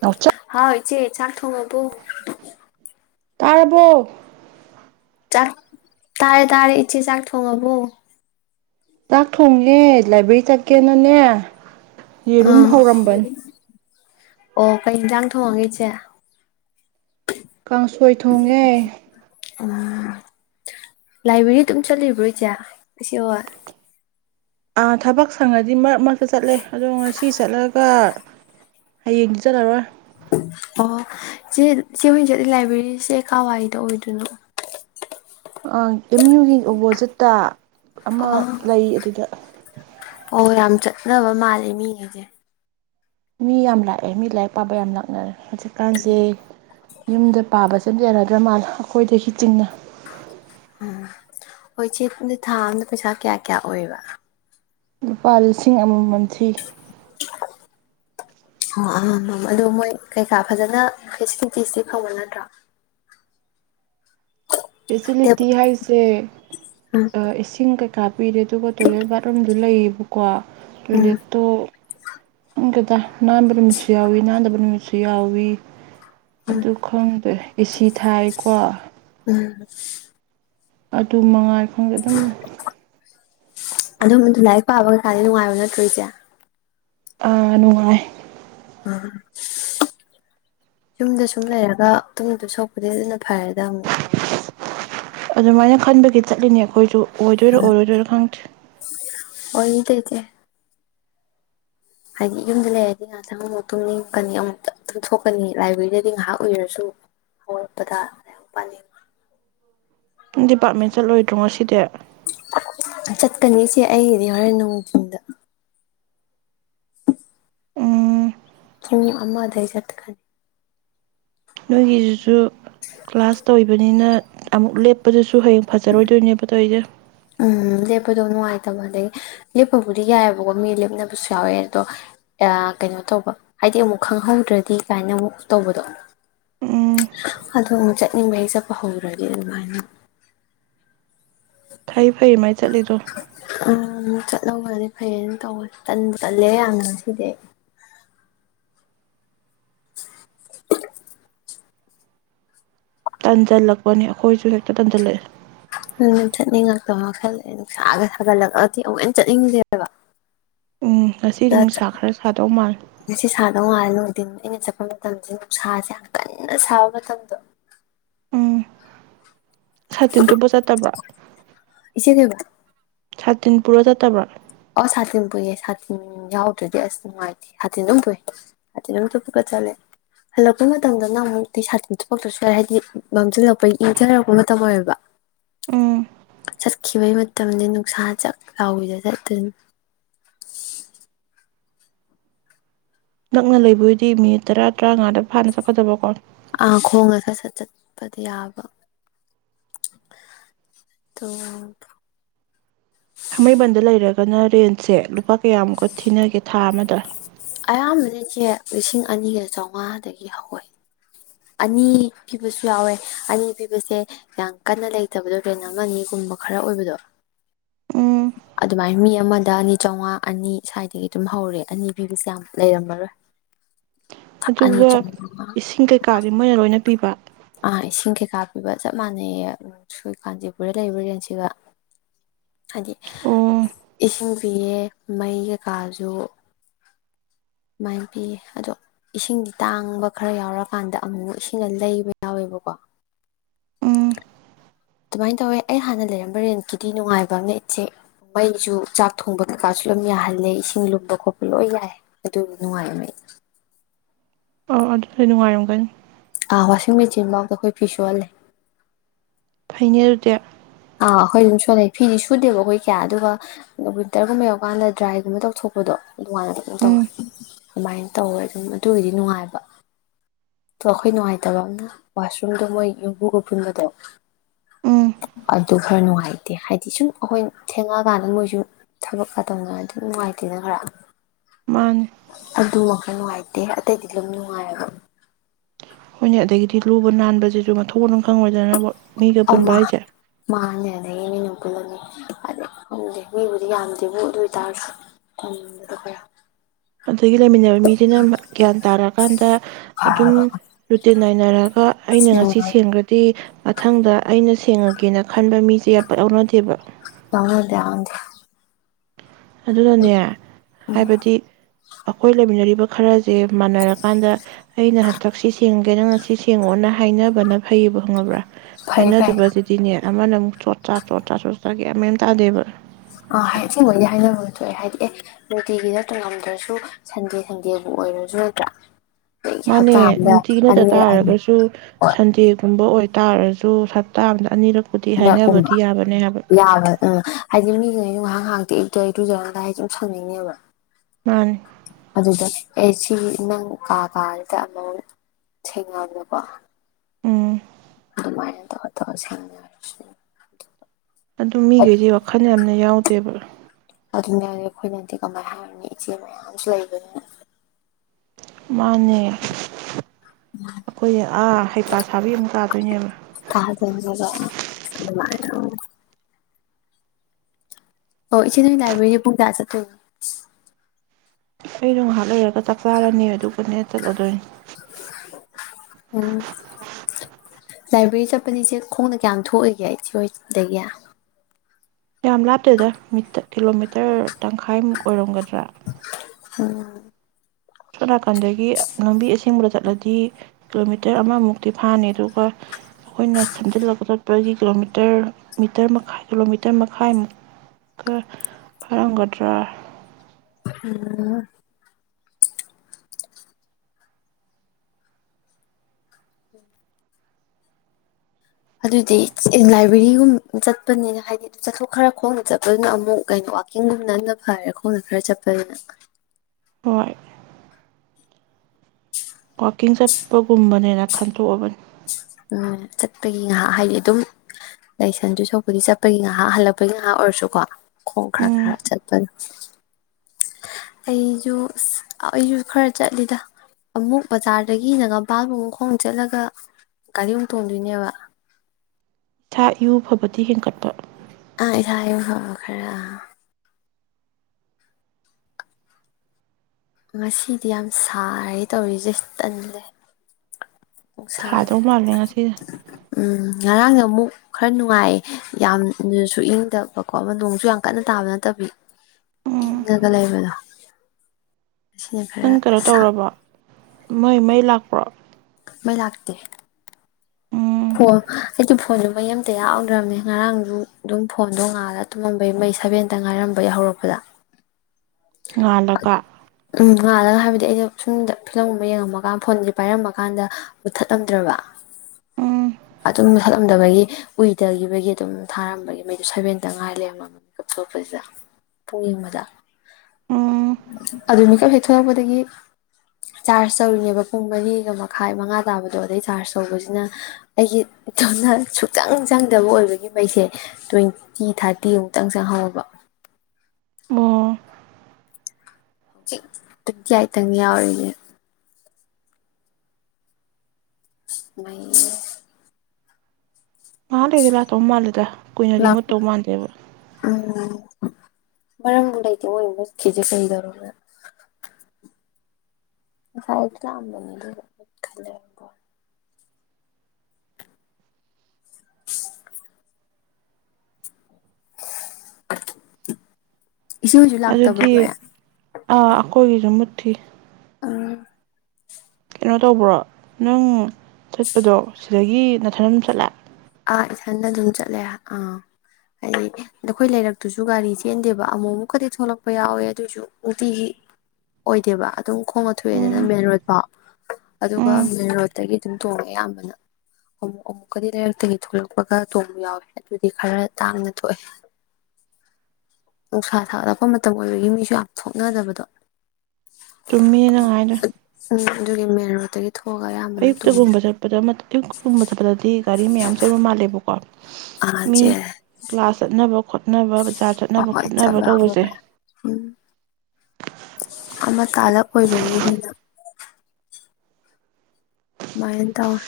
ꯅꯥꯎꯆꯥ ꯍꯥꯏ ꯏ ꯆꯦ ꯆꯥꯛ ꯊꯣꯡꯉꯕꯕꯨ ꯇꯥꯔꯕꯣ ꯆꯥꯛ ꯇꯥꯔꯦ ꯇꯥꯔꯦ ꯏꯆꯦ ꯆꯥꯛ ꯊꯣꯡꯉꯕꯣ ꯆꯥꯛ ꯊꯣꯡꯉꯦ ꯂꯥꯏꯕ꯭ꯔꯦꯔꯤ ꯆꯠꯀꯦꯅꯅꯦ ꯌꯦꯔꯨꯝ ꯑꯥ ꯍꯧꯔꯝꯕꯟ ꯑꯣ ꯀꯩ ꯌꯦꯟꯁꯥꯡ ꯊꯣꯡꯉꯒꯦꯁꯦ ꯀꯥꯡꯁꯣꯏ ꯊꯣꯡꯉꯦ ꯎꯝ ꯂꯥꯏꯕ꯭ꯔꯦꯔꯤ ꯑꯗꯨꯝ ꯆꯠꯂꯤꯕ꯭ꯔꯣ ꯏꯆꯦ ꯏ ꯍ ꯑꯥ ꯊꯕꯛ ꯁꯪꯉꯗꯤ ꯃꯔꯛ ꯃꯔꯛꯇ ꯆꯠꯂꯦ ꯑꯗꯣ ꯉꯁꯤ ꯆꯠꯂꯒ ꯍꯌꯦꯡꯗꯤ ꯆꯠꯂꯔꯣꯏ ꯑꯣ ꯆꯦ ꯆꯦ ꯍꯣꯏ ꯆꯠꯂꯤ ꯂꯥꯏꯕ꯭ꯔꯦꯔꯤꯁꯦ ꯀꯋꯥꯏꯗ ꯑꯣꯏꯗꯣꯏꯅꯣ ꯑꯦꯝ ꯌꯨꯒꯤ ꯑꯣꯄꯣꯖꯤꯠꯇ ꯑꯃ ꯑꯣ ꯂꯩ ꯑꯗꯨꯗ ꯅꯕ ꯃꯥꯜꯂꯦ ꯃꯤꯉꯁꯦ ꯃꯤ ꯌꯥꯝ ꯂꯥꯛꯑꯦ ꯃꯤ ꯂꯥꯏꯔꯤꯛ ꯄꯥꯕ ꯌꯥꯝ ꯂꯥꯛꯅꯔꯦ ꯍꯧꯖꯤꯛꯀꯥꯟꯁꯦ ꯌꯨꯝꯗ ꯄꯥꯕ ꯆ ꯌꯥꯅꯗ꯭ꯔ ꯃꯥꯜꯂ ꯑꯩꯈꯣꯏꯗꯒꯤ ꯆꯤꯡꯅ ꯎꯝ ꯍꯣꯏ ꯆꯦꯗ ꯊꯥ ꯑꯝꯗ ꯄꯩꯁꯥ ꯀꯌꯥ ꯀꯌꯥ ꯑꯣꯏꯕ ꯂꯨꯄꯥ ꯂꯤꯁꯤꯡ ꯑꯃꯃ ꯃꯟꯊ ꯑꯣ ꯑ ꯑꯗꯨ ꯃꯣꯏ ꯀꯩꯀꯥ ꯐꯖꯅ ꯐꯦꯁꯤꯂꯤꯇꯤꯁꯇꯤ ꯐꯪꯕ ꯅꯠꯇ꯭ꯔꯣ ꯐꯦꯁꯤꯂꯤꯇꯤ ꯍꯥꯏꯁꯦ ꯎꯝ ꯏꯁꯤꯡ ꯀꯩ ꯀꯥꯞꯄꯤꯔꯦ ꯑꯗꯨꯒ ꯇꯣꯏꯂꯦꯠ ꯕꯥꯠꯔꯨꯝꯗꯨ ꯂꯩꯌꯦꯕꯀꯣ ꯂꯣ ꯎꯝ ꯏꯀ ꯀꯠꯇ ꯅꯥꯟ ꯕ ꯅꯨꯃꯤꯁꯤ ꯌꯥꯎꯋꯏ ꯅꯥꯗꯕꯔ ꯅꯨꯃꯤꯁ ꯇꯌꯥꯋꯕꯤ ꯑꯗꯨ ꯈꯪꯗ꯭ꯔꯦ ꯑ°ꯁꯤ ꯊꯥꯏꯀꯣ ꯑꯗꯨ ꯃꯉꯥꯏ ꯈꯪꯗꯦ ꯑꯗꯨꯝ ꯑꯗꯨꯝ ꯑꯗꯨ ꯂꯥꯏꯔꯤꯛ ꯄꯥꯕ ꯀꯩꯀꯥꯗꯤ ꯅꯨꯡꯉꯥꯏꯕ ꯅꯠꯇ꯭ꯔꯣꯏꯁꯦ ꯑꯥ ꯅꯨꯡꯉꯥꯏ ꯎꯝ ꯌꯨꯝꯗ ꯁꯨꯝ ꯂꯩꯔꯒ ꯇꯨꯝꯗꯣꯏ ꯁꯣꯛꯄꯗꯤ ꯑꯗꯨꯅ ꯐꯔꯦꯗ ꯑꯃꯨꯛ ꯑꯗꯨꯃꯥꯏꯅ ꯈꯟꯕꯒꯤ ꯆꯠꯂꯤꯅꯦ ꯑꯩꯈꯣꯏꯁꯨ ꯑꯣꯏꯗꯣꯏꯔꯣ ꯑꯣꯏꯔꯣꯏꯗꯣꯏꯔꯣ ꯈꯪꯗ꯭ꯔꯦ ꯑꯣꯏꯅꯤꯗ ꯏꯆꯦ ꯍꯥꯏꯗꯤ ꯌꯨꯝꯗ ꯂꯩꯔꯗꯤ ꯉꯥꯏꯍꯥꯛꯇꯪ ꯑꯃꯨꯛꯇꯨꯝ ꯂꯛꯀꯅꯤ ꯑꯃꯨꯛꯇ ꯑꯗꯨꯝ ꯊꯣꯛꯀꯅꯤ ꯂꯥꯏꯕ꯭ꯔꯦꯔꯤꯗꯗꯤ ꯉꯥꯏꯍꯥꯛ ꯎꯏꯔꯁꯨ ꯍꯧꯔꯛꯄꯗ ꯄꯥ ꯗꯤꯄꯥꯔꯠꯃꯦꯟ ꯆꯠꯂꯣꯏꯗ꯭ꯔꯣ ꯉꯁꯤꯗꯤ ꯆꯠꯀꯅꯤ ꯏꯆꯦ ꯑꯩꯗꯤ ꯍꯣꯔꯦꯟ ꯅꯣꯡꯊꯤꯟꯗ ꯎꯝ ꯑꯃꯗꯩ ꯆꯠꯀꯅꯤ ꯅꯣꯏꯒꯤꯁꯤꯁꯨ ꯀ꯭ꯂꯥꯁ ꯇꯧ ꯂꯩꯕꯅꯤꯅ ꯑꯃꯨꯛ ꯂꯦꯞꯄꯗꯁꯨ ꯁꯨ ꯍꯌꯦꯡ ꯐꯖꯔꯣꯏꯗꯣꯏꯅꯦꯕ ꯇꯧꯏꯁꯦ ꯑꯥ ꯂꯦꯞꯄꯗꯣ ꯅꯨꯡꯉꯥꯏꯇꯕ ꯑꯗꯒꯤ ꯂꯦꯞꯄꯕꯨꯗꯤ ꯌꯥꯏꯑꯕꯀꯣ ꯃꯤ ꯂꯦꯞꯅꯕꯁꯨ ꯌꯥꯎꯋꯦ ꯑꯗꯣ ꯀꯩꯅꯣ ꯇꯧꯕ ꯍꯥꯏꯗꯤ ꯑꯃꯨꯛ ꯈꯪꯍꯧꯗ꯭ꯔꯗꯤ ꯀꯥꯏꯅ ꯑꯃꯨꯛ ꯇꯧꯕꯗꯣ ꯎꯝ ꯑꯗꯣ ꯑꯃꯨꯛ ꯆꯠꯅꯤꯡꯕ ꯍꯦꯛ ꯆꯠꯄ ꯍꯧꯈꯔꯗꯤ ꯑꯗꯨꯃꯥꯏꯅ꯫ ꯐꯩ ꯐꯩ ꯃꯥꯏ ꯆꯠꯂꯤꯗꯣ ꯎꯝ ꯆꯠꯍꯧꯕꯗꯤ ꯐꯩꯌꯦꯅ ꯇꯧꯕ ꯇꯟꯕꯨ ꯇꯜꯂꯦ ꯌꯥꯝꯅ ꯉꯁꯤꯗꯤ꯫ ꯇꯥꯟꯁꯤꯜꯂꯛꯄꯅꯦ ꯑꯩꯈꯣꯏꯁꯨ ꯍꯦꯛꯇ ꯇꯟꯖꯜꯂꯛꯑꯦ ꯑꯗꯨ ꯆꯠꯅꯤꯡꯉꯛꯇꯕ ꯑꯃꯍꯧꯁꯥꯜꯂꯛꯑꯦ ꯅꯨꯡꯁꯥꯒ ꯁꯥꯒꯠꯂꯛꯂꯒꯗꯤ ꯑꯃꯨꯛ ꯍꯦꯟꯅ ꯆꯠꯅꯤꯡꯗꯦꯕ꯫ ꯎꯝ ꯉꯁꯤꯗꯤ ꯅꯨꯡꯁꯥ ꯈꯔ ꯁꯥꯗꯧ ꯃꯥꯜꯂꯦ꯫ ꯉꯁꯤ ꯁꯥꯗꯧ ꯃꯥꯥꯜꯂꯦ ꯅꯨꯡꯊꯤꯟ ꯑꯩꯅ ꯆꯠꯄ ꯃꯇꯝꯁꯦ ꯅꯨꯡꯁꯥꯁꯦ ꯌꯥꯝ ꯀꯟꯅ ꯁꯥꯕ ꯃꯇꯝꯗꯣ꯫ ꯁꯇꯤꯟ ꯇꯨꯞꯄ ꯆꯥꯇꯕ꯭ꯔ ꯏꯆꯦ ꯀꯩꯕ ꯊꯇꯤꯟꯄꯨꯔ ꯆꯠꯇꯕ꯭ꯔꯥ ꯑꯣ ꯁꯥꯇꯤꯟ ꯄꯨꯏꯌꯦ ꯁꯥꯇꯤꯟ ꯌꯥꯎꯗ꯭ꯔꯗꯤ ꯑꯁ ꯅꯨꯡꯉꯥꯏꯇꯦ ꯁꯥꯇꯤꯟ ꯑꯗꯨꯝ ꯄꯨꯏ ꯁꯥꯇꯤꯟ ꯑꯗꯨꯝ ꯊꯨꯞꯄꯒ ꯆꯠꯂꯦ ꯍꯜꯂꯛꯄ ꯃꯇꯝꯗꯅ ꯑꯃꯨꯛꯇꯤ ꯁꯥꯇꯤꯟ ꯊꯨꯞꯄꯛꯇ꯭ꯔꯁꯨ ꯌꯥꯔꯦ ꯍꯥꯏꯗꯤ ꯃꯥꯡꯁꯤꯜꯂꯛꯄ ꯃꯇꯝ ꯑꯣꯏꯔꯦꯕ ꯎꯝ ꯆꯠꯈꯤꯕꯒꯤ ꯃꯇꯝꯗꯤ ꯅꯨꯡꯁꯥ ꯆꯥꯛ ꯂꯥꯎꯋꯗ ꯆꯠ꯫ [unintelligible] ꯅꯛꯅ ꯂꯩꯕꯣꯏꯗꯤ ꯃꯤꯅꯤꯠ ꯇꯔꯥ ꯇꯔꯥꯉꯥꯗ ꯐꯥꯅ ꯆꯠꯀꯗꯕꯀꯣ꯫ ꯑꯥ ꯈꯣꯡꯅ ꯁꯠ ꯁꯠ ꯆꯠꯄꯗꯤ ꯌꯥꯕ ꯑꯗꯣ ꯊꯥꯡꯃꯩꯕꯟꯗ ꯂꯩꯔꯒꯅ ꯔꯦꯟꯁꯦ ꯂꯨꯄꯥ ꯀꯌꯥꯃꯨꯛꯀ ꯊꯤꯅꯒꯦ ꯊꯥ ꯑꯃꯗ꯫ ꯑꯌꯥꯝꯕꯅ ꯏꯆꯦ ꯂꯤꯁꯤꯡ ꯑꯅꯤꯒ ꯆꯥꯝꯃꯉꯥꯗꯒꯤ ꯍꯧꯏ꯫ ꯑꯅꯤ ꯄꯤꯕꯁꯨ ꯌꯥꯎꯋꯦ ꯑꯅꯤ ꯄꯤꯕꯁꯦ ꯌꯥꯝ ꯀꯟꯅ ꯂꯩꯇꯕꯗꯣ ꯔꯦꯟ ꯑꯃꯅꯤꯒꯨꯝꯕ ꯈꯔ ꯑꯣꯏꯕꯗꯣ ꯎꯝ ꯑꯗꯨꯃꯥꯏꯅ ꯃꯤ ꯑꯃꯗ ꯑꯅꯤ ꯆꯥꯝꯃꯉꯥ ꯑꯅꯤ ꯁ꯭ꯋꯥꯏꯗꯒꯤ ꯑꯗꯨꯝ ꯍꯧꯔꯦ ꯑꯅꯤ ꯄꯤꯕꯁꯦ ꯌꯥꯝ ꯂꯩꯔꯝꯃꯔꯣꯏ꯫ ꯑꯅꯤ ꯑꯗꯨꯒ ꯆꯥꯝꯃꯉꯥ ꯏꯁꯤꯡ ꯀꯩ꯫ ꯀꯥꯗꯤ ꯃꯣꯏꯅ ꯂꯣꯏꯅ ꯄꯤꯕ꯫ ꯑꯥ ꯏꯁꯤꯡ ꯀꯩꯀꯥ ꯄꯤꯕ ꯆꯞ ꯃꯥꯟꯅꯩꯌꯦ ꯀꯥꯟꯆꯤꯄꯨꯔꯗ ꯂꯩꯔꯤꯕꯕ ꯔꯦꯟꯁꯤꯒ ꯍꯥꯏꯗꯤ ꯑꯣ ꯏꯁꯤꯡ ꯄꯤꯌꯦ ꯃꯩ ꯀꯩꯀꯥꯁꯨ꯫ ꯑꯗꯨꯃꯥꯏꯅ ꯄꯤꯌꯦ ꯑꯗꯣ ꯏꯁꯤꯡꯗꯤ ꯇꯥꯡꯕ ꯈꯔ ꯌꯥꯎꯔꯀꯥꯟꯗ ꯑꯃꯨꯛ ꯏꯁꯤꯡꯅ ꯂꯩꯕ ꯌꯥꯎꯋꯦꯕꯀꯣ꯫ ꯎꯝ ꯑꯗꯨꯃꯥꯏꯅ ꯇꯧꯋꯦ ꯑꯩ ꯍꯥꯟꯅ ꯂꯩꯔꯝꯕ ꯔꯦꯟꯇꯨꯗꯤ ꯅꯨꯡꯉꯥꯏꯕ ꯑꯃꯅ ꯏꯆꯦ ꯃꯩꯁꯨ ꯆꯥꯛ ꯊꯣꯡꯕ ꯀꯩꯀꯥꯁꯨ ꯑꯗꯨꯝ ꯌꯥꯍꯜꯂꯦ ꯏꯁꯤꯡ ꯂꯨꯝꯕ ꯈꯣꯠꯄ ꯂꯣꯏ ꯌꯥꯏ ꯑꯗꯨ ꯅꯨꯡꯉꯥꯏꯝꯃꯦ꯫ ꯑꯣ ꯑꯗꯨꯁꯨ ꯅꯨꯡꯉꯥꯏꯔꯝꯒꯅꯤ ꯑꯥ ꯋꯥꯁꯤꯡ ꯃꯦꯆꯤꯟ ꯐꯥꯎꯗ ꯑꯩꯈꯣꯏ ꯐꯤ ꯁꯨꯍꯜꯂꯦ ꯐꯥꯏꯅꯦ ꯑꯗꯨꯗꯤ ꯑꯥ ꯑꯩꯈꯣꯏ ꯑꯗꯨꯝ ꯁꯣꯟꯅꯩ ꯐꯤꯗꯤ ꯁꯨꯗꯦꯕ ꯑꯩꯈꯣꯏ ꯀꯌꯥ ꯑꯗꯨꯒ ꯋꯤꯟꯇꯔꯒꯨꯝꯕ ꯌꯧꯔꯀꯥꯟꯗ ꯗ꯭ꯔꯥꯏꯒꯨꯝꯕ ꯇꯧꯊꯣꯛꯄꯗꯣ ꯑꯗꯨꯀꯥꯟꯅ ꯑꯗꯨꯝ ꯇꯧꯋꯦ ꯎꯝ ꯑꯗꯨꯃꯥꯏꯅ ꯇꯧꯋꯦ ꯑꯗꯨꯝ ꯑꯗꯨꯒꯤꯗꯤ ꯅꯨꯡꯉꯥꯏꯕ ꯑꯩꯈꯣꯏ ꯅꯨꯡꯉꯥꯏꯇꯕ ꯑꯃꯅ ꯋꯥꯁꯔꯨꯝꯗꯣ ꯃꯣꯏ ꯌꯨꯝꯕꯨꯒ ꯄꯨꯟꯕꯗꯣ ꯎꯝ ꯑꯗꯨ ꯈꯔ ꯅꯨꯡꯉꯥꯏꯇꯦ ꯍꯥꯏꯗꯤ ꯁꯨꯝ ꯑꯩꯈꯣꯏ ꯊꯦꯡꯉꯛꯑꯀꯥꯟꯗ ꯃꯣꯏꯁꯨ ꯊꯕꯛꯀ ꯇꯧꯅꯔ ꯀꯥꯟꯗ ꯑꯗꯨꯝ ꯅꯨꯡꯉꯥꯏꯇꯦꯅ ꯈꯔ ꯃꯥꯅꯤ ꯑꯗꯨꯃ ꯈꯔ ꯅꯨꯡꯉꯥꯏꯇꯦ ꯑꯇꯩꯗꯤ ꯑꯗꯨꯝ ꯅꯨꯡꯉꯥꯏꯔꯕ꯫ ꯍꯣꯏꯅꯦ ꯑꯗꯒꯤꯗꯤ ꯂꯨꯕ ꯅꯥꯟꯕꯁꯤꯁꯨ ꯃꯊꯣꯡ ꯃꯔꯝ ꯈꯪꯉꯣꯏꯗꯅꯕ꯫ ꯑꯃ ꯃꯥꯅꯦ ꯑꯗꯒꯤ ꯃꯤꯅ ꯄꯨꯜꯂꯝꯅꯤ ꯑꯩ ꯈꯪꯗꯦ ꯃꯤꯕꯨꯗꯤ ꯌꯥꯝꯗ꯭ꯦꯕꯨ ꯑꯗꯨ ꯑꯣꯏꯇꯥꯔꯁꯨ ꯇꯟꯕꯗꯣ ꯈꯔ꯫ ꯑꯗꯒꯤ ꯂꯩꯃꯤꯟꯅꯕ ꯃꯤꯁꯤꯅ ꯒ꯭ꯌꯥꯟ ꯇꯥꯔꯀꯥꯟꯗ ꯑꯗꯨꯝ ꯈꯔ ꯔꯨꯇꯤꯟ ꯅꯥꯏꯅꯔꯒ ꯑꯩꯅ ꯉꯁꯤ ꯁꯦꯡꯈ꯭ꯔꯗꯤ꯫ ꯃꯊꯪꯗ ꯑꯩꯅ ꯁꯦꯡꯉꯒꯦꯅ ꯈꯟꯕ ꯃꯤꯁꯦ ꯌꯥꯝ ꯄꯥꯛ ꯌꯥꯎꯅꯗꯦꯕ꯫ ꯌꯧꯅꯗꯦ ꯌꯧꯅꯗꯦ ꯑꯗꯨꯅꯅꯦ ꯍꯥꯏꯕꯗꯤ ꯑꯩꯈꯣꯏ ꯂꯩꯃꯤꯟꯅꯔꯤꯕ ꯈꯔꯁꯦ ꯃꯥꯟꯅꯔꯀꯥꯟꯗ ꯑꯩꯅ ꯍꯟꯇꯛ ꯁꯤ ꯁꯦꯡꯒꯦ ꯅꯪꯅ ꯁꯤ ꯁꯦꯡꯉꯣꯅ ꯍꯥꯏꯅꯕꯅ ꯐꯩꯌꯦꯕ ꯈꯪꯉꯕ꯭ꯔꯥ꯫ ꯐꯩ ꯐꯩ ꯍꯥꯏꯅꯗꯕꯁꯤꯗꯤꯅꯦ꯫ ꯑꯃꯅ ꯑꯃꯨꯛ ꯆꯣꯠ ꯆ꯭ꯔꯥ ꯆꯣꯠ ꯆ꯭ꯔꯥ ꯆꯣꯠ ꯆ꯭ꯔꯥ ꯒꯌꯥꯟ ꯃꯦꯟ ꯑꯃ ꯇꯥꯗꯦꯕ꯫ ꯑꯥ ꯁꯦꯡꯕꯩꯗꯤ ꯍꯥꯏꯅꯐꯝ ꯊꯣꯛꯑꯦ ꯍꯥꯏꯗꯤ ꯑꯦ ꯅꯨꯡꯇꯤꯒꯤ ꯅꯠꯇꯁꯨ ꯉꯝꯗ꯭ꯔꯁꯨ ꯁꯟꯗꯦ ꯁꯟꯗꯦꯕꯨ ꯑꯣꯏꯔꯁꯨ ꯅꯠꯇꯔꯥ꯫ ꯃꯥꯅꯦ ꯅꯨꯡꯇꯤꯒꯤꯅꯗ ꯇꯥꯔꯒꯁꯨ ꯁꯟꯗꯦꯒꯨꯝꯕ ꯑꯣꯏ ꯇꯥꯔꯁꯨ ꯁꯞꯇꯥ ꯑꯃꯗ ꯑꯅꯤꯔꯛ ꯎ ꯌꯥꯕ ꯑ ꯍꯥꯏꯗꯤ ꯃꯤꯉ ꯅꯍꯥꯛꯇꯤꯔꯨꯖꯔꯒ ꯍꯥꯏꯁꯦ ꯑꯗꯨꯨꯝ ꯁꯪꯅꯅꯦꯕ ꯃꯥꯅꯤ ꯑꯗꯨꯗꯁꯤ ꯅꯪ ꯀꯥ ꯀꯥꯗ ꯑꯃꯛ ꯊꯦꯡꯉꯗꯀꯣ ꯎꯝ ꯑꯗꯨ ꯃꯥꯏꯗ ꯊ ꯁ ꯑꯗꯨ ꯃꯤꯒꯤꯗꯤ ꯋꯥꯈꯜ ꯌꯥꯝꯅ ꯌꯥꯎ ꯇꯦꯕꯜ ꯑꯗꯨꯅꯦ ꯑꯩꯈꯣꯏꯅꯗꯤ ꯀꯃꯥꯏꯅ ꯍꯥꯏꯔꯅꯤ ꯏꯆꯦ ꯃꯌꯥꯝꯁꯨ ꯂꯩꯕꯅꯤꯅ ꯃꯥꯅꯦ ꯑꯩꯈꯣꯏꯒꯤ ꯑꯥ ꯍꯩꯄꯥ ꯁꯥꯕꯤ ꯑꯃꯨ ꯇꯥꯗꯣꯏꯅꯦꯕ ꯊꯥꯖ ꯑꯣ ꯏꯆꯦ ꯅ ꯂꯥꯏꯕ꯭ꯔꯦꯔꯤ ꯄꯨꯛꯇ ꯆ ꯊ ꯑꯩꯩꯅꯣ ꯉꯥꯏꯍꯥꯛ ꯂꯩꯔꯒ ꯆꯥꯛꯇꯥꯔꯅꯤ ꯑꯗꯨꯒꯅꯦ ꯆꯠꯂꯗꯣꯏꯅꯤ ꯎꯝ ꯂꯥꯏꯕ꯭ꯔꯦꯔꯤ ꯆꯠꯄꯅꯤꯁꯦ ꯈꯣꯡꯅ ꯀꯌꯥꯝ ꯊꯣꯛꯏꯒꯦ ꯏꯆꯦ ꯍꯣꯏꯗꯒꯤ ꯌꯥꯝ ꯂꯥꯞꯇꯦꯗ ꯃꯤꯠꯇ ꯀꯤꯂꯣꯃꯤꯇꯔ ꯇꯪꯈꯥꯏꯃꯨꯛ ꯑꯣꯏꯔꯝꯒꯗ꯭ꯔꯥ ꯍꯝ ꯗ ꯑꯗꯒꯤ ꯂꯝꯕꯤ ꯑꯁꯤꯡꯕ ꯆꯠꯂꯗꯤ ꯀꯤꯂꯣꯃꯤꯇꯔ ꯑꯃꯃꯨꯛꯇꯤ ꯐꯥꯅꯤ ꯑꯗꯨꯒ ꯑꯩꯈꯣꯏꯅ ꯁꯝꯖꯤꯜꯂꯒ ꯆꯠꯄꯒꯤ ꯀꯤꯂꯣꯃꯤꯇꯔ ꯃꯤꯇꯔ ꯃꯈꯥꯏ ꯀꯤꯂꯣꯃꯤꯇꯔ ꯃꯈꯥꯏꯃꯨꯛꯀ ꯐꯥꯔꯝꯒꯗ꯭ꯔꯥ ꯑꯝ ꯑꯗꯨꯗꯤ ꯂꯥꯏꯕ꯭ꯔꯦꯔꯤꯒꯨꯝꯕ ꯆꯠꯄꯅꯤꯅ ꯍꯥꯏꯗꯤ ꯑꯗꯨ ꯆꯠꯊꯣꯛ ꯈꯔ ꯈꯣꯡꯅ ꯆꯠꯄꯗꯨꯅ ꯑꯃꯨꯛ ꯀꯩꯅꯣ ꯋꯥꯛꯀꯤꯡꯒꯨꯝꯕꯅꯟꯅ ꯐꯔꯦ ꯈꯣꯡꯅ ꯈꯔ ꯆꯠꯄꯅꯤꯅ ꯍꯣꯏ ꯋꯥꯛꯀꯤꯡ ꯆꯠꯄꯒꯨꯝꯕꯅꯦꯅ ꯈꯟꯇꯣꯛꯑꯕꯅꯤ ꯎꯝ ꯆꯠꯄꯒꯤ ꯉꯥꯏꯍꯥꯛ ꯍꯥꯏꯗꯤ ꯑꯗꯨꯝ ꯂꯥꯏꯁꯟꯗꯨ ꯁꯄꯗꯤ ꯆꯠꯄꯒꯤ ꯉꯥꯏꯍꯥꯛ ꯍꯜꯂꯛꯄꯒꯤ ꯉꯥꯏꯍꯥꯛ ꯑꯣꯏꯔꯁꯨꯀꯣ ꯈꯣꯡ ꯈꯔ ꯎꯝ ꯈꯔ ꯆꯠꯄꯗꯣ ꯑꯩꯁꯨ ꯑꯩꯁꯨ ꯈꯔ ꯆꯠꯂꯤꯗ ꯑꯃꯨꯛ ꯕꯖꯥꯔꯗꯒꯤꯅ ꯉꯄꯥꯕ ꯃꯈ ꯈꯣꯡ ꯆꯠꯂꯒ ꯒꯥꯔꯤꯃꯨꯛ ꯇꯣꯡꯗꯣꯏꯅꯦꯕ ꯥ ꯏꯎ ꯐꯕꯗꯤ ꯍꯦꯟꯒꯠꯄ ꯑ ꯊꯨ ꯍꯥꯎ ꯈꯔ ꯉꯁꯤꯗꯤ ꯌꯥꯝ ꯁꯥꯔꯦ ꯇꯧꯔꯤꯁꯦ ꯇꯜꯂꯦ ꯄꯁꯁꯦ ꯁꯥꯗꯧ ꯃꯥꯜꯂꯦ ꯉꯁꯤꯁꯦ ꯎꯝ ꯉꯔꯥꯡꯗ ꯑꯃꯨꯛ ꯈꯔ ꯅꯨꯡꯉꯥꯏꯌꯦ ꯌꯥꯝꯅꯁꯨ ꯏꯪꯗꯕꯀꯣ ꯅꯣꯡꯁꯨ ꯌꯥꯝ ꯀꯟꯅ ꯇꯥꯕ ꯅꯠꯇꯕꯤ ꯎꯝ ꯏꯪꯉꯒ ꯂꯩꯕꯗꯣ ꯑꯁꯤꯅ ꯅꯪ ꯈꯔ ꯀꯩꯅꯣ ꯁꯥ ꯇꯧꯔꯕ ꯃꯩ ꯃꯩ ꯂꯥꯛꯄ꯭ꯔꯣ ꯃꯩ ꯂꯥꯛꯇꯦ ꯎꯝ ꯐꯣꯟ ꯑꯩꯗꯤ ꯐꯣꯟꯗꯣ ꯃꯩ ꯑꯇ ꯌꯥꯎꯗ꯭ꯔꯕꯅꯦ ꯉꯔꯥꯡꯁꯨ ꯑꯗꯨꯝ ꯐꯣꯟꯗꯣ ꯉꯥꯜꯂ ꯇꯨꯝꯃꯝꯕꯩ ꯃꯩ ꯁꯚꯦꯟꯇ ꯉꯥꯏꯔꯝꯕꯩ ꯍꯧꯔꯛꯄꯗ ꯉꯥꯜꯂꯒ ꯎꯝ ꯑ ꯍꯥꯏꯕꯗꯤ ꯑꯩꯅ ꯁꯣꯨꯝꯗ ꯐꯤꯂꯝꯒꯨꯝꯕ ꯌꯦꯡꯉꯝꯃꯀꯥꯟ ꯐꯣꯟꯁꯦ ꯄꯥꯏꯔꯝꯃꯀꯥꯟꯗ ꯃꯨꯊꯠꯂꯝꯗ꯭ꯔꯕ ꯎꯝ ꯑꯗꯨꯝ ꯊꯠꯂꯝꯗꯕꯒꯤ ꯎꯨꯏꯗꯈꯤꯕꯒꯤ ꯑꯗꯨꯝ ꯊꯥꯔꯝꯕꯒꯤ ꯃꯩꯗꯣ ꯁꯦꯚꯦꯟꯇ ꯉꯥꯏ ꯂꯩꯔꯝꯃ ꯃꯦꯀꯞ ꯊꯣꯛꯂꯛꯄꯁꯤꯗ ꯄꯨꯡ ꯌꯦꯡꯕꯗ ꯎꯝ ꯑꯗꯨ ꯃꯤꯀꯞ ꯍꯦꯛ ꯊꯣꯛꯂꯛꯄꯗꯒꯤ ꯆꯥꯔꯖ ꯇꯧꯔꯤꯅꯦꯕ ꯄꯨꯡ ꯃꯔꯤꯒ ꯃꯈꯥꯏ ꯃꯉꯥ ꯇꯥꯕꯗꯣ ꯑꯗꯩ ꯆꯥꯔꯖ ꯇꯧꯕꯁꯤꯅ ꯑꯩꯒꯤ [unintelligible] ꯁꯨꯆꯪ ꯆꯪꯗꯕ ꯑꯣꯏꯕꯒꯤ ꯃꯩꯁꯦ ꯇ꯭ꯋꯦꯟꯇꯤ ꯊꯥꯔꯇꯤ ꯑꯃꯨꯛꯇꯪ ꯆꯪꯍꯧꯕ꯫ ꯑꯣ ꯖꯤ [unintelligible] ꯇꯪ ꯌꯥꯎꯔꯤꯌꯦ꯫ ꯃꯩ ꯅꯍꯥꯛ ꯂꯩꯔꯒꯥ ꯂꯛꯇꯧ ꯃꯜꯂꯤꯗ꯫ ꯀꯨꯏꯅꯗꯤ ꯃꯨꯠꯇꯧ ꯃꯥꯟꯗꯦꯕ꯫ ꯎ ꯃꯔꯝꯕꯨ ꯂꯩꯇꯦ ꯑꯣꯏ ꯃꯨꯠꯈꯤꯁꯦ ꯀꯩꯗꯧꯔꯣ ꯉꯁꯥꯏ ꯂꯥꯛꯑꯝꯕꯅꯤ ꯑꯗꯨꯒꯠ [inaudible] ꯏꯆꯦ ꯍꯣꯏꯁꯨ ꯂꯥꯛꯇꯕ꯭ꯔꯣ ꯑꯗꯨꯗꯤ ꯃꯌꯥꯝ ꯑꯩꯈꯣꯏꯒꯤꯁꯨ ꯃꯨꯠ ꯊꯤ ꯑ ꯀꯩꯅꯣ ꯇꯧꯕ꯭ꯔꯣ ꯅꯪ ꯆꯠꯄꯗꯣ ꯁꯤꯗꯒꯤ ꯅꯥꯊꯟ ꯑꯃꯝ ꯆꯠꯂꯦ? ꯑꯥ ꯏꯁꯟꯗ ꯑꯗꯨꯝ ꯆꯠꯂꯦ ꯑꯥ ꯍꯥꯏꯗꯤ ꯅꯈꯣꯏ ꯂꯩꯔꯛꯇꯨꯁꯨ ꯒꯥꯔꯤ ꯆꯦꯟꯗꯦꯕ ꯑꯃꯨꯛ ꯑꯃꯨꯛꯀꯗꯤ ꯊꯣꯛꯂꯛꯄ ꯌꯥꯎꯋꯦ ꯑꯗꯨꯏꯁꯨ ꯅꯨꯡꯇꯤꯒꯤ ꯑꯣꯏꯗꯦꯕ ꯑꯗꯨꯝ ꯈꯣꯡꯅ ꯊꯣꯛꯑꯦꯗꯅ ꯎꯝ ꯃꯦꯟ ꯔꯣꯗ ꯐꯥꯎ ꯑꯗꯨꯒ ꯎꯝ ꯃꯦꯟ ꯔꯣꯇꯒꯤ ꯑꯗꯨꯝ ꯇꯣꯡꯉꯦ ꯑꯌꯥꯝꯕꯅ ꯑꯃꯨꯛ ꯑꯃꯨꯛꯀꯗꯤ ꯂꯩꯔꯛ ꯇꯒꯤ ꯊꯣꯛꯂꯛꯄꯒ ꯇꯣꯡꯕ ꯌꯥꯎꯋꯦ ꯑꯗꯨꯗꯤ ꯈꯔ ꯇꯥꯡꯅ ꯊꯣꯛꯑꯦ꯫ ꯅꯨꯡꯁꯥ ꯁꯥꯒꯠꯂꯛꯄ ꯃꯇꯝ ꯑꯣꯏꯕꯒꯤ ꯃꯤꯁꯨ ꯌꯥꯝ ꯊꯣꯛꯅꯗꯕꯗꯣ꯫ ꯆꯨꯝꯃꯤꯅꯦ ꯅꯪ ꯍꯥꯏꯗꯣ ꯫ ꯎꯝ ꯑꯗꯨꯒꯤ ꯃꯦꯟ ꯔꯣꯗꯇꯒꯤ ꯊꯣꯛꯑꯒ ꯑꯌꯥꯝꯕꯅ ꯇꯣꯡꯉꯦ ꯑꯌꯨꯛꯇꯒꯨꯝꯕ ꯆꯠꯄꯗ ꯑꯃ ꯑꯌꯨꯛ ꯀꯨꯝꯕ ꯆꯠꯄꯗꯗꯤ ꯒꯥꯔꯤ ꯃꯌꯥꯝ ꯆꯠꯕ ꯃꯥꯜꯂꯦꯕꯣ ꯑꯥ [inaudible] ꯃꯤ ꯆꯦꯜꯂꯦ ꯀ꯭ꯂꯥꯁ ꯆꯠꯅꯕꯥ ꯈꯠꯅꯕ ꯍꯣꯏ [unintelligible] ꯎꯝ ꯑꯃ ꯇꯥꯂꯛ ꯑꯣꯏꯕꯒꯤ ꯈꯣꯏꯅꯥ ꯃꯥꯌꯦꯟ ꯇꯣꯌꯥ꯫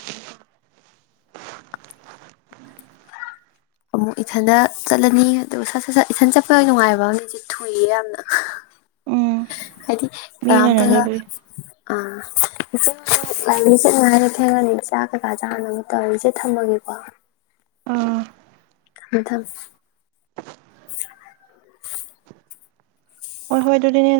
ꯑꯃꯨꯛ ꯏꯊꯟꯗ ꯆꯠꯂꯅꯤ ꯑꯗꯨꯒ ꯁꯠ - ꯁꯠ - ꯁꯠ ꯏꯊꯟ ꯆꯠꯄꯗ ꯅꯨꯡꯉꯥꯏꯕ ꯏꯆꯦ ꯊꯨꯏꯌꯦ ꯌꯥꯝꯅ꯫ ꯍꯥꯏꯗꯤ ꯃꯤ ꯀꯅꯝꯇꯒꯥ ꯉꯟꯅꯗꯕꯩ ꯑꯥ ꯏꯆꯦ ꯑꯁꯤ ꯂꯥꯏꯕꯔꯦ ꯑꯩ ꯆꯠꯀꯅꯤ ꯍꯥꯌꯗꯣ ꯊꯦꯡꯉꯥꯅꯤ ꯆꯥꯛ ꯀꯩꯀꯥ ꯆꯥꯅꯕ ꯇꯧꯔ ꯏꯆꯦ ꯊꯝꯃꯒꯦꯀꯣ꯫ ꯑꯥ꯫ ꯊꯝꯃꯦ - ꯊꯥꯝꯃꯦ ꯫ ꯍꯣꯏ - ꯍꯣꯏ ꯑꯗꯨꯗꯤꯅꯅꯪ